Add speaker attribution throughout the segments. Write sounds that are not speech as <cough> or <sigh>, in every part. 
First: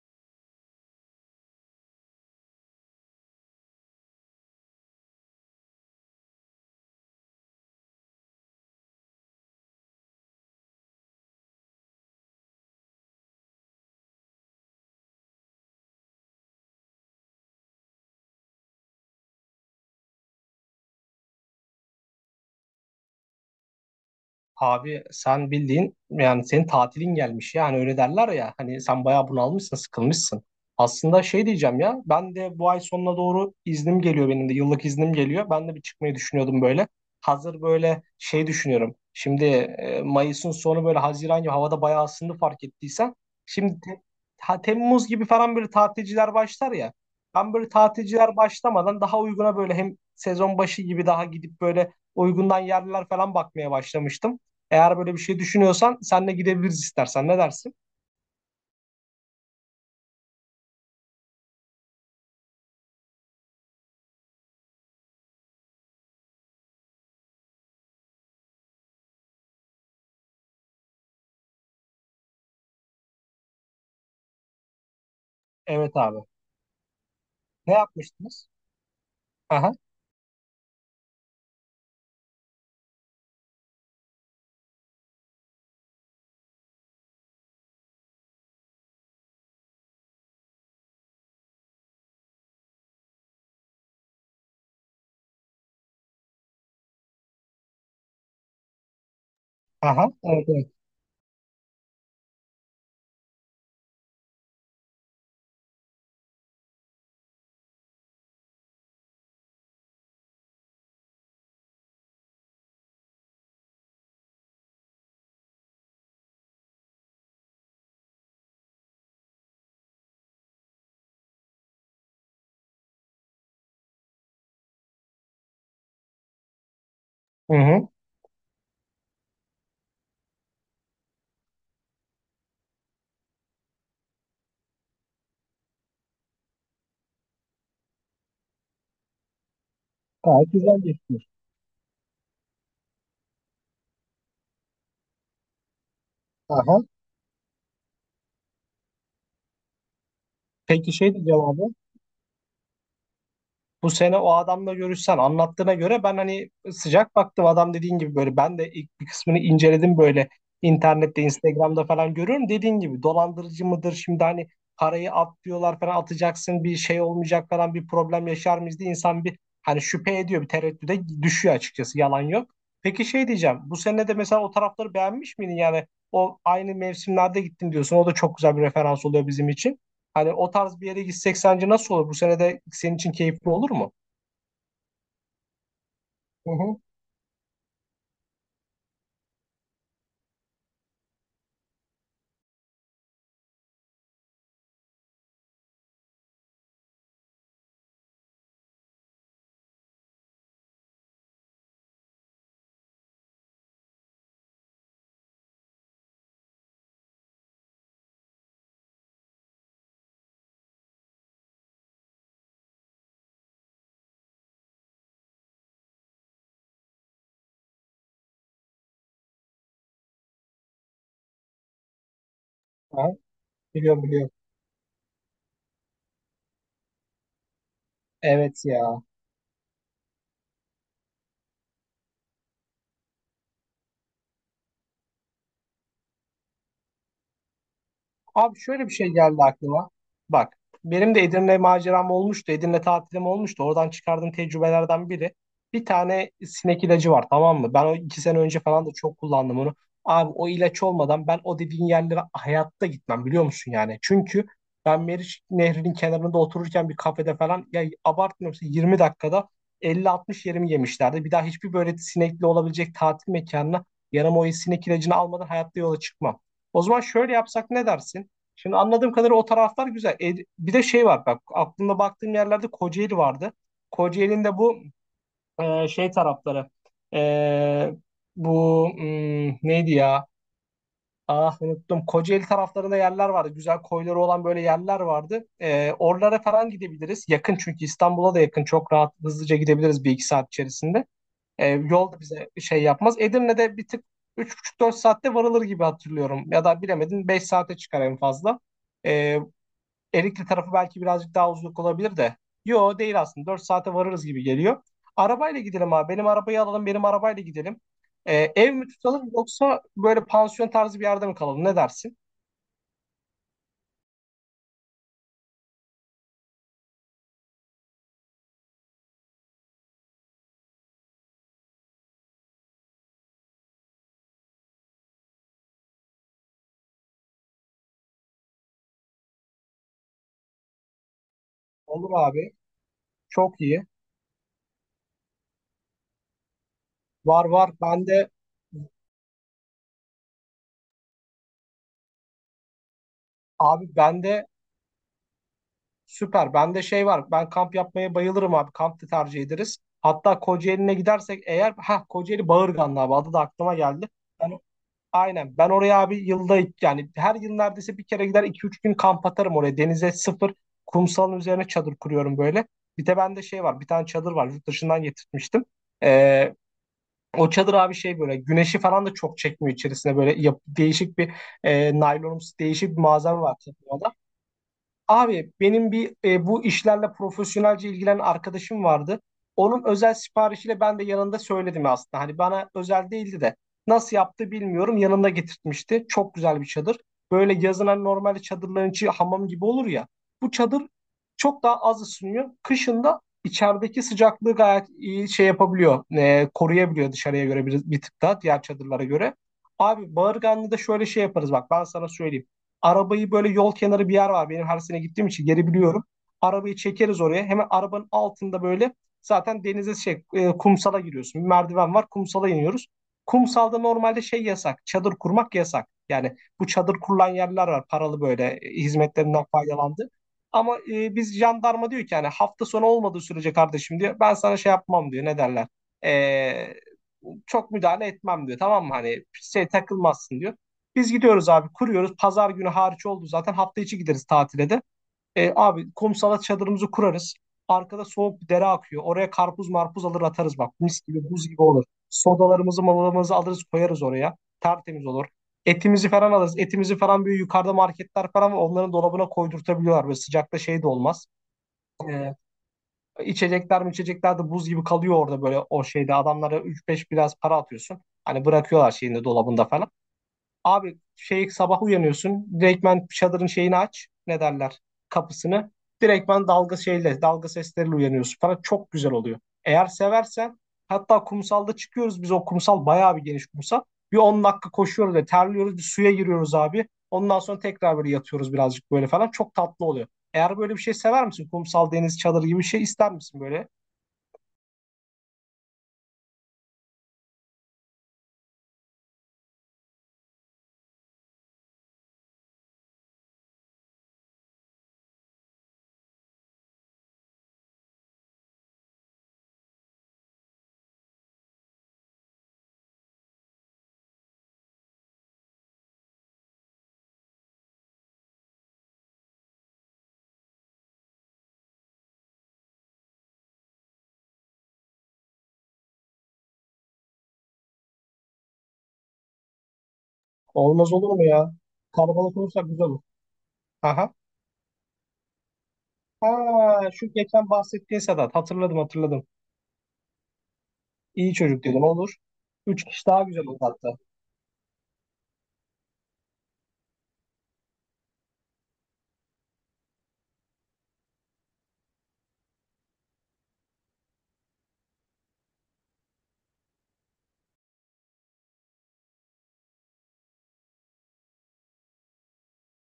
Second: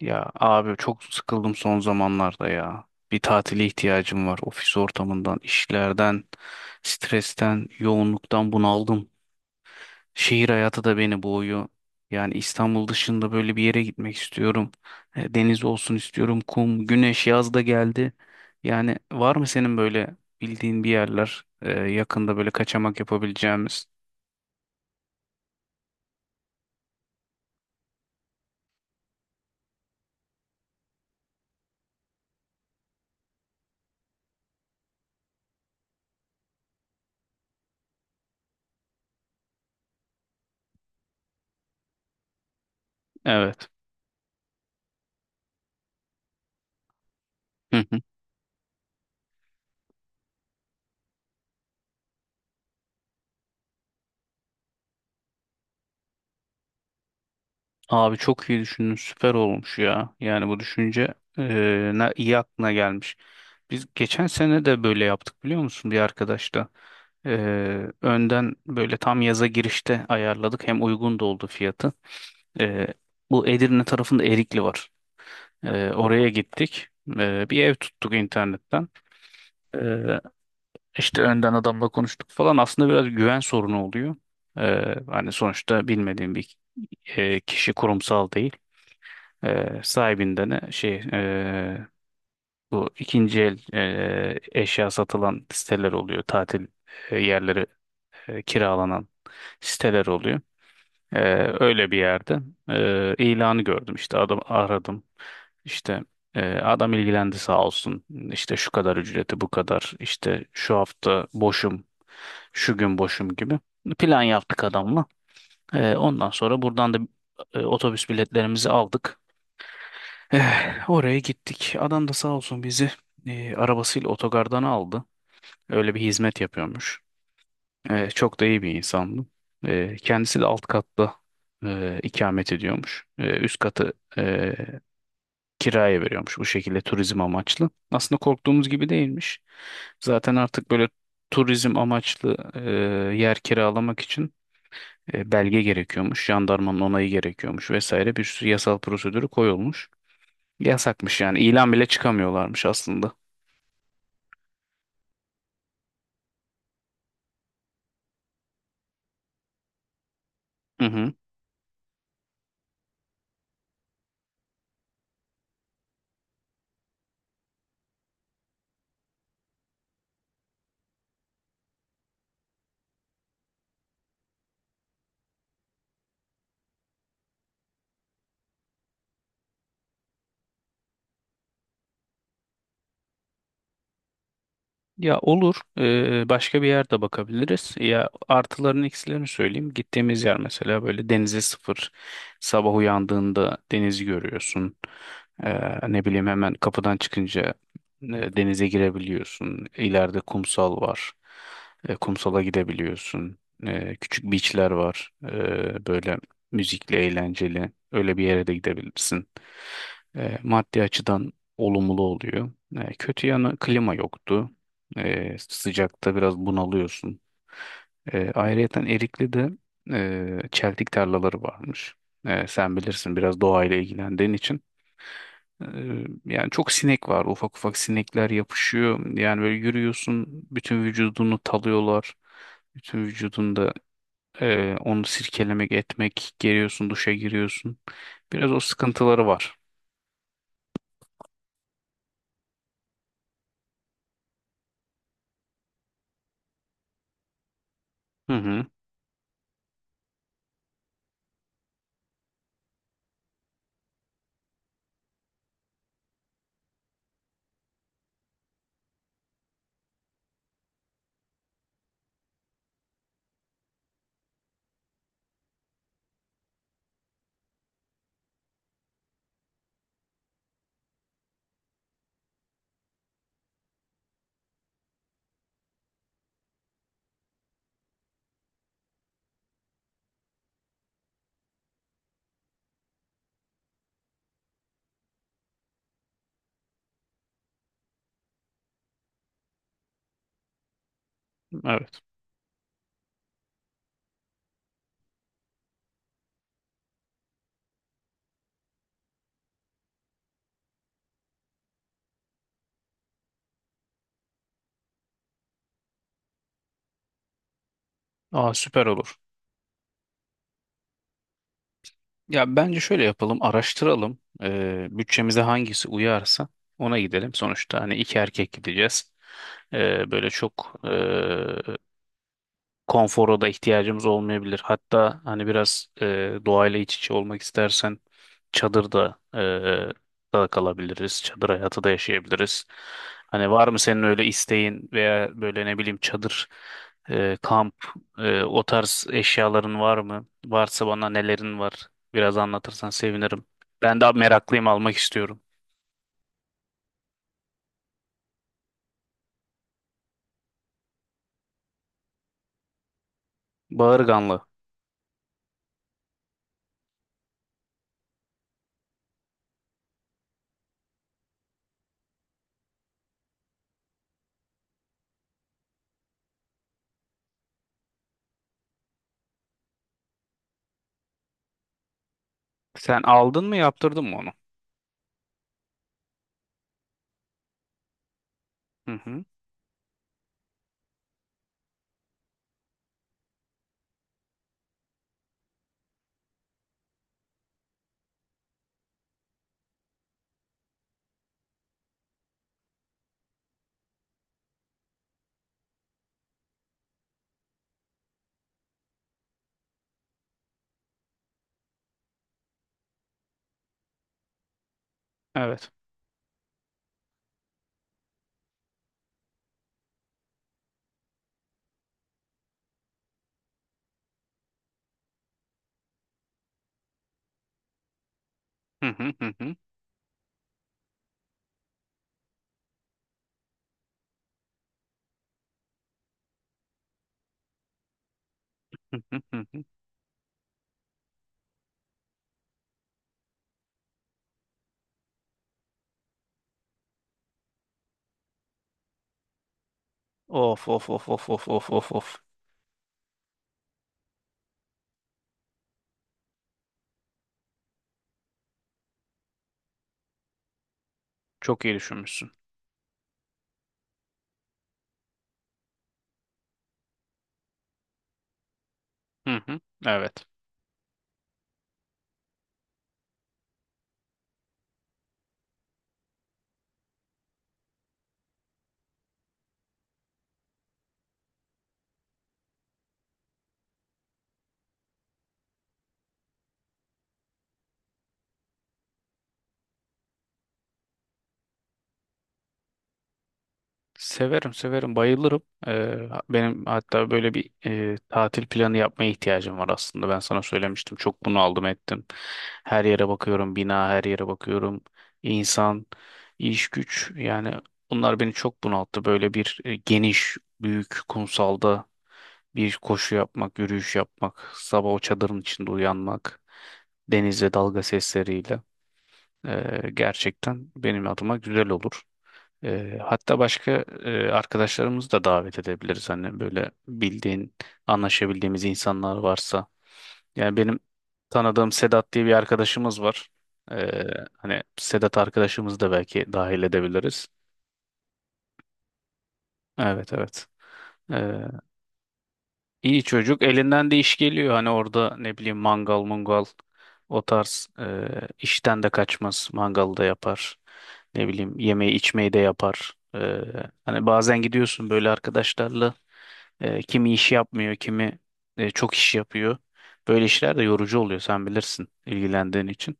Speaker 1: Ya abi çok sıkıldım son zamanlarda ya. Bir tatile ihtiyacım var. Ofis ortamından, işlerden, stresten, yoğunluktan bunaldım. Şehir hayatı da beni boğuyor. Yani İstanbul dışında böyle bir yere gitmek istiyorum. Deniz olsun istiyorum, kum, güneş, yaz da geldi. Yani var mı senin böyle bildiğin bir yerler yakında böyle kaçamak yapabileceğimiz?
Speaker 2: Abi sen bildiğin yani senin tatilin gelmiş ya hani öyle derler ya hani sen bayağı bunalmışsın sıkılmışsın. Aslında şey diyeceğim ya ben de bu ay sonuna doğru iznim geliyor benim de yıllık iznim geliyor. Ben de bir çıkmayı düşünüyordum böyle. Hazır böyle şey düşünüyorum. Şimdi Mayıs'ın sonu böyle Haziran gibi havada bayağı ısındı fark ettiysen.
Speaker 1: Evet.
Speaker 2: Şimdi ha, Temmuz gibi falan böyle tatilciler başlar ya. Ben böyle
Speaker 1: <laughs>
Speaker 2: tatilciler başlamadan daha uyguna böyle hem sezon başı gibi daha gidip böyle uygundan yerler falan bakmaya başlamıştım. Eğer böyle bir şey düşünüyorsan senle gidebiliriz istersen. Ne dersin?
Speaker 1: Abi çok iyi düşündün. Süper olmuş ya. Yani bu düşünce ne iyi aklına gelmiş. Biz geçen sene de böyle yaptık biliyor musun bir arkadaşla. Önden böyle tam yaza girişte ayarladık. Hem uygun da oldu fiyatı. Eee, Bu Edirne tarafında Erikli var.
Speaker 2: Evet abi.
Speaker 1: Oraya gittik. Bir
Speaker 2: Ne
Speaker 1: ev tuttuk
Speaker 2: yapmıştınız?
Speaker 1: internetten.
Speaker 2: Aha,
Speaker 1: Eee işte önden adamla konuştuk falan. Aslında biraz güven sorunu oluyor. Hani sonuçta bilmediğim bir kişi kurumsal değil. Sahibinden de bu ikinci el eşya satılan siteler oluyor. Tatil yerleri kiralanan siteler
Speaker 2: aha.
Speaker 1: oluyor.
Speaker 2: Evet, evet.
Speaker 1: Ee, Öyle bir yerde ilanı gördüm işte adam aradım. İşte adam ilgilendi sağ olsun. İşte şu kadar ücreti bu kadar. İşte şu hafta boşum. Şu gün boşum gibi. Plan yaptık adamla. Ondan sonra buradan da otobüs biletlerimizi aldık. Oraya gittik. Adam da sağ olsun bizi arabasıyla otogardan aldı. Öyle bir hizmet yapıyormuş.
Speaker 2: Hı hı.
Speaker 1: Çok da iyi bir insandı. Kendisi de alt katta ikamet ediyormuş. Üst katı kiraya veriyormuş bu şekilde turizm amaçlı. Aslında korktuğumuz gibi değilmiş. Zaten
Speaker 2: Gayet
Speaker 1: artık
Speaker 2: güzel
Speaker 1: böyle
Speaker 2: geçmiş.
Speaker 1: turizm amaçlı yer kiralamak için belge gerekiyormuş. Jandarmanın
Speaker 2: Aha.
Speaker 1: onayı gerekiyormuş vesaire bir sürü yasal prosedürü koyulmuş.
Speaker 2: Peki şey
Speaker 1: Yasakmış yani.
Speaker 2: diyeceğim abi.
Speaker 1: İlan bile çıkamıyorlarmış aslında.
Speaker 2: Bu sene o adamla görüşsen anlattığına göre ben hani sıcak baktım adam dediğin gibi böyle ben de ilk bir kısmını inceledim böyle
Speaker 1: Hı hı.
Speaker 2: internette Instagram'da falan görüyorum dediğin gibi dolandırıcı mıdır şimdi hani parayı at diyorlar falan atacaksın bir şey olmayacak falan bir problem yaşar mıyız diye insan bir hani şüphe ediyor bir tereddüde düşüyor açıkçası yalan yok. Peki şey diyeceğim bu sene de mesela o tarafları beğenmiş miydin yani o aynı mevsimlerde gittim diyorsun o da çok güzel bir referans oluyor bizim için. Hani o tarz bir yere gitsek sence nasıl olur? Bu sene de senin için keyifli olur mu?
Speaker 1: Ya olur.
Speaker 2: Hı
Speaker 1: Başka bir
Speaker 2: hı.
Speaker 1: yerde bakabiliriz. Ya artılarını eksilerini söyleyeyim. Gittiğimiz yer mesela böyle denize sıfır. Sabah uyandığında denizi görüyorsun. Ne bileyim hemen kapıdan çıkınca denize girebiliyorsun. İleride kumsal var. Kumsala gidebiliyorsun. Küçük beachler var. Böyle müzikli, eğlenceli. Öyle bir yere de gidebilirsin. Maddi açıdan olumlu oluyor. Kötü yanı klima yoktu. Sıcakta biraz bunalıyorsun. Ayrıyeten Erikli'de çeltik tarlaları varmış. Sen
Speaker 2: Aha,
Speaker 1: bilirsin biraz doğayla
Speaker 2: biliyorum biliyorum.
Speaker 1: ilgilendiğin için. E, Yani çok sinek var. Ufak ufak sinekler
Speaker 2: Evet ya.
Speaker 1: yapışıyor. Yani böyle yürüyorsun, bütün vücudunu talıyorlar. Bütün vücudunda onu sirkelemek, etmek, geliyorsun, duşa giriyorsun. Biraz
Speaker 2: Abi
Speaker 1: o
Speaker 2: şöyle bir şey
Speaker 1: sıkıntıları
Speaker 2: geldi
Speaker 1: var.
Speaker 2: aklıma. Bak benim de Edirne maceram olmuştu. Edirne tatilim olmuştu. Oradan çıkardığım tecrübelerden biri. Bir tane sinek ilacı var tamam mı? Ben o iki
Speaker 1: Hı
Speaker 2: sene önce
Speaker 1: hı,
Speaker 2: falan da çok kullandım onu. Abi o ilaç olmadan ben o dediğin yerlere hayatta gitmem biliyor musun yani? Çünkü ben Meriç Nehri'nin kenarında otururken bir kafede falan ya abartmıyorum size, 20 dakikada 50-60 yerimi yemişlerdi. Bir daha hiçbir böyle sinekli olabilecek tatil mekanına yanıma o sinek ilacını almadan hayatta yola çıkmam. O zaman şöyle yapsak ne dersin? Şimdi anladığım kadarıyla o taraflar güzel. E, bir de şey var bak aklımda baktığım yerlerde Kocaeli vardı. Kocaeli'nin de bu şey tarafları e, bu neydi ya? Ah unuttum. Kocaeli taraflarında yerler vardı. Güzel koyları olan böyle yerler vardı. E, oralara falan gidebiliriz. Yakın çünkü İstanbul'a da yakın. Çok rahat hızlıca gidebiliriz bir iki saat içerisinde. E,
Speaker 1: evet.
Speaker 2: yol da bize şey yapmaz. Edirne'de bir tık üç buçuk dört saatte varılır gibi hatırlıyorum. Ya da bilemedin 5 saate çıkar en fazla. E, Erikli tarafı belki birazcık daha uzun olabilir de. Yo değil aslında. 4 saate varırız gibi geliyor. Arabayla gidelim abi. Benim arabayı alalım. Benim arabayla gidelim. Ee,
Speaker 1: Aa
Speaker 2: ev
Speaker 1: süper
Speaker 2: mi
Speaker 1: olur.
Speaker 2: tutalım yoksa böyle pansiyon tarzı bir yerde mi kalalım? Ne dersin?
Speaker 1: Ya bence şöyle yapalım, araştıralım. Bütçemize hangisi uyarsa ona gidelim. Sonuçta hani iki erkek gideceğiz. Böyle çok konfora da ihtiyacımız olmayabilir. Hatta hani biraz doğayla iç içe olmak istersen çadırda da kalabiliriz. Çadır hayatı da
Speaker 2: Olur abi.
Speaker 1: yaşayabiliriz. Hani
Speaker 2: Çok
Speaker 1: var mı
Speaker 2: iyi.
Speaker 1: senin öyle isteğin veya böyle ne bileyim çadır,
Speaker 2: Var var.
Speaker 1: kamp,
Speaker 2: Bende
Speaker 1: o tarz eşyaların var mı? Varsa bana nelerin var? Biraz anlatırsan sevinirim.
Speaker 2: abi
Speaker 1: Ben de
Speaker 2: bende
Speaker 1: meraklıyım almak istiyorum.
Speaker 2: süper. Bende şey var. Ben kamp yapmaya bayılırım abi. Kamp da tercih ederiz. Hatta Kocaeli'ne gidersek eğer ha Kocaeli Bağırganlı abi adı da aklıma geldi.
Speaker 1: Bağırganlı.
Speaker 2: Aynen. Ben oraya abi yılda yani her yıl neredeyse bir kere gider iki üç gün kamp atarım oraya. Denize sıfır kumsalın üzerine çadır kuruyorum böyle. Bir de bende şey var bir tane çadır var yurt dışından getirtmiştim. Ee, o çadır abi şey böyle güneşi falan da çok çekmiyor içerisine böyle değişik bir naylonumsu değişik bir
Speaker 1: Sen
Speaker 2: malzeme
Speaker 1: aldın mı
Speaker 2: var
Speaker 1: yaptırdın
Speaker 2: çadırda.
Speaker 1: mı onu?
Speaker 2: Abi benim bir bu işlerle profesyonelce ilgilenen arkadaşım
Speaker 1: Hı
Speaker 2: vardı.
Speaker 1: hı.
Speaker 2: Onun özel siparişiyle ben de yanında söyledim aslında. Hani bana özel değildi de nasıl yaptı bilmiyorum. Yanında getirtmişti. Çok güzel bir çadır. Böyle yazın hani normalde çadırların içi hamam gibi olur ya. Bu çadır çok daha az ısınıyor. Kışın da içerideki sıcaklığı gayet iyi şey yapabiliyor. Koruyabiliyor dışarıya göre bir tık daha diğer çadırlara göre. Abi Bağırganlı'da şöyle şey yaparız bak ben sana söyleyeyim. Arabayı böyle yol kenarı bir yer var. Benim her sene gittiğim için geri
Speaker 1: Evet.
Speaker 2: biliyorum. Arabayı çekeriz oraya. Hemen arabanın altında böyle zaten denize şey kumsala giriyorsun. Bir merdiven var. Kumsala iniyoruz. Kumsalda normalde şey yasak. Çadır kurmak yasak. Yani bu çadır kurulan yerler var. Paralı böyle
Speaker 1: Hı hı, hı
Speaker 2: hizmetlerinden
Speaker 1: hı.
Speaker 2: faydalandı. Ama biz jandarma diyor ki yani hafta sonu olmadığı sürece kardeşim diyor. Ben sana şey yapmam diyor. Ne derler? E, çok müdahale etmem diyor. Tamam mı?
Speaker 1: Hı hı,
Speaker 2: Hani
Speaker 1: hı hı.
Speaker 2: şey takılmazsın diyor. Biz gidiyoruz abi kuruyoruz. Pazar günü hariç oldu zaten. Hafta içi gideriz tatile de. E, abi kumsala çadırımızı kurarız. Arkada soğuk bir dere akıyor. Oraya karpuz marpuz alır atarız
Speaker 1: Of
Speaker 2: bak.
Speaker 1: of
Speaker 2: Mis
Speaker 1: of of
Speaker 2: gibi
Speaker 1: of
Speaker 2: buz gibi
Speaker 1: of
Speaker 2: olur.
Speaker 1: of of.
Speaker 2: Sodalarımızı malalarımızı alırız koyarız oraya. Tertemiz olur. Etimizi falan alırız. Etimizi falan böyle yukarıda marketler falan var. Onların dolabına koydurtabiliyorlar. Böyle sıcakta şey de olmaz.
Speaker 1: Çok iyi düşünmüşsün.
Speaker 2: E, içecekler mi içecekler de buz gibi kalıyor orada böyle o şeyde. Adamlara üç beş biraz para atıyorsun. Hani bırakıyorlar şeyinde
Speaker 1: Hı hı.
Speaker 2: dolabında falan.
Speaker 1: Evet.
Speaker 2: Abi şey sabah uyanıyorsun. Direktmen çadırın şeyini aç. Ne derler? Kapısını. Direktmen dalga şeyle, dalga sesleriyle uyanıyorsun falan. Çok güzel oluyor. Eğer seversen hatta kumsalda çıkıyoruz biz o kumsal bayağı bir geniş kumsal. Bir 10 dakika koşuyoruz ve terliyoruz. Bir suya giriyoruz abi. Ondan sonra tekrar böyle yatıyoruz birazcık böyle falan. Çok tatlı oluyor. Eğer böyle bir şey sever misin? Kumsal, deniz, çadır gibi bir şey ister misin böyle?
Speaker 1: Severim severim bayılırım. Benim hatta böyle bir tatil planı yapmaya ihtiyacım var aslında. Ben sana söylemiştim. Çok bunu aldım ettim. Her yere bakıyorum. Bina her yere bakıyorum. İnsan, iş güç yani bunlar beni çok bunalttı. Böyle bir geniş, büyük kumsalda bir koşu yapmak, yürüyüş yapmak, sabah o çadırın içinde uyanmak, denizle dalga sesleriyle. Gerçekten benim adıma güzel olur. Hatta başka arkadaşlarımızı da davet edebiliriz. Hani böyle bildiğin, anlaşabildiğimiz insanlar varsa. Yani benim
Speaker 2: Olmaz olur mu ya?
Speaker 1: tanıdığım Sedat diye bir
Speaker 2: Kalabalık olursak güzel olur.
Speaker 1: arkadaşımız var. Ee,
Speaker 2: Aha.
Speaker 1: Hani Sedat arkadaşımızı da belki dahil
Speaker 2: Ha, şu
Speaker 1: edebiliriz.
Speaker 2: geçen bahsettiğin Sedat. Hatırladım hatırladım.
Speaker 1: Evet, evet.
Speaker 2: İyi çocuk dedim olur. Üç
Speaker 1: İyi
Speaker 2: kişi daha
Speaker 1: çocuk
Speaker 2: güzel uzattı.
Speaker 1: elinden de iş geliyor hani orada ne bileyim mangal mungal o tarz işten de kaçmaz mangalı da yapar ne bileyim yemeği içmeyi de yapar. Hani bazen gidiyorsun böyle arkadaşlarla kimi iş yapmıyor, kimi çok iş yapıyor. Böyle işler de yorucu oluyor sen bilirsin ilgilendiğin için.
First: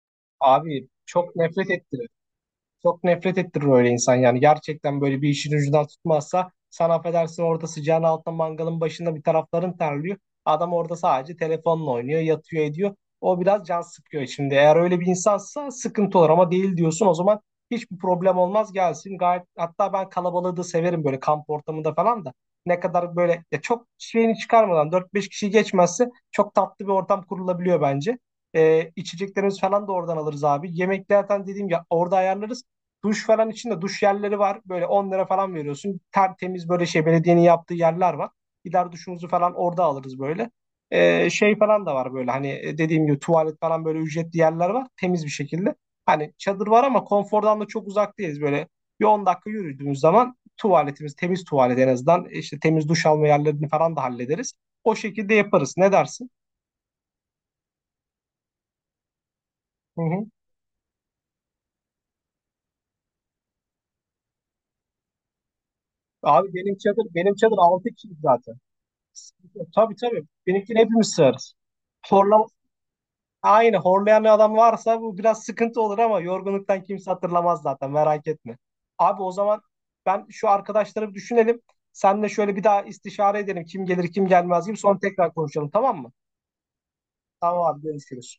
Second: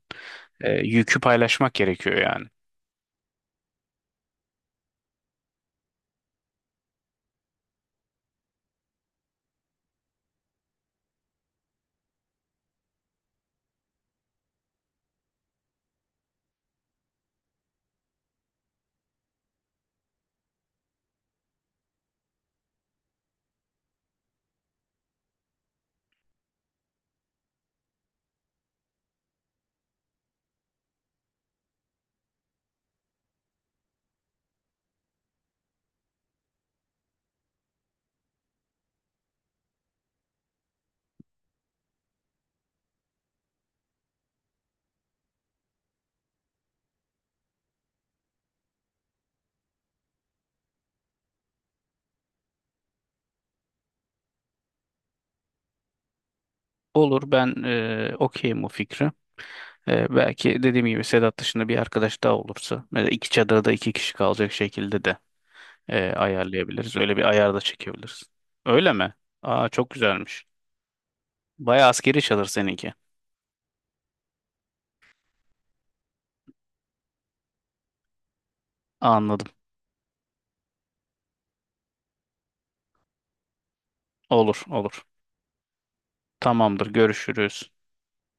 Speaker 2: Abi
Speaker 1: Yükü
Speaker 2: çok nefret
Speaker 1: paylaşmak
Speaker 2: ettim.
Speaker 1: gerekiyor yani.
Speaker 2: Çok nefret ettirir öyle insan yani. Gerçekten böyle bir işin ucundan tutmazsa sen affedersin orada sıcağın altında mangalın başında bir tarafların terliyor. Adam orada sadece telefonla oynuyor, yatıyor ediyor. O biraz can sıkıyor şimdi. Eğer öyle bir insansa sıkıntı olur ama değil diyorsun o zaman hiçbir problem olmaz gelsin. Gayet hatta ben kalabalığı da severim böyle kamp ortamında falan da. Ne kadar böyle ya çok şeyini çıkarmadan dört beş kişi geçmezse çok tatlı bir ortam kurulabiliyor bence. İçeceklerimiz falan da oradan alırız abi. Yemeklerden dediğim ya orada ayarlarız. Duş falan için de duş yerleri var. Böyle 10 lira falan veriyorsun. Tertemiz böyle şey belediyenin yaptığı yerler var. Gider duşumuzu falan orada alırız böyle. Şey falan da var böyle hani dediğim gibi tuvalet falan böyle ücretli yerler var. Temiz bir şekilde. Hani çadır var ama konfordan da çok uzak değiliz. Böyle bir 10 dakika yürüdüğümüz zaman tuvaletimiz temiz tuvalet en azından. İşte temiz duş alma yerlerini falan da hallederiz. O şekilde yaparız. Ne dersin?
Speaker 1: Olur, ben okeyim o fikre.
Speaker 2: Hı hı.
Speaker 1: Belki dediğim gibi Sedat dışında bir arkadaş daha olursa mesela iki çadırda iki kişi kalacak şekilde de
Speaker 2: Abi benim
Speaker 1: ayarlayabiliriz.
Speaker 2: çadır
Speaker 1: Öyle bir
Speaker 2: benim
Speaker 1: ayar
Speaker 2: çadır
Speaker 1: da
Speaker 2: 6 kişi
Speaker 1: çekebiliriz.
Speaker 2: zaten.
Speaker 1: Öyle mi? Aa çok
Speaker 2: Tabii tabii.
Speaker 1: güzelmiş.
Speaker 2: Benimkini hepimiz sığarız.
Speaker 1: Bayağı askeri çadır
Speaker 2: Horlama
Speaker 1: seninki.
Speaker 2: aynı horlayan adam varsa bu biraz sıkıntı olur ama yorgunluktan kimse hatırlamaz zaten merak etme. Abi o
Speaker 1: Anladım.
Speaker 2: zaman ben şu arkadaşları bir düşünelim. Senle şöyle bir daha istişare edelim. Kim gelir kim
Speaker 1: Olur,
Speaker 2: gelmez gibi sonra
Speaker 1: olur.
Speaker 2: tekrar konuşalım tamam mı?
Speaker 1: Tamamdır,
Speaker 2: Tamam
Speaker 1: görüşürüz.
Speaker 2: abi görüşürüz.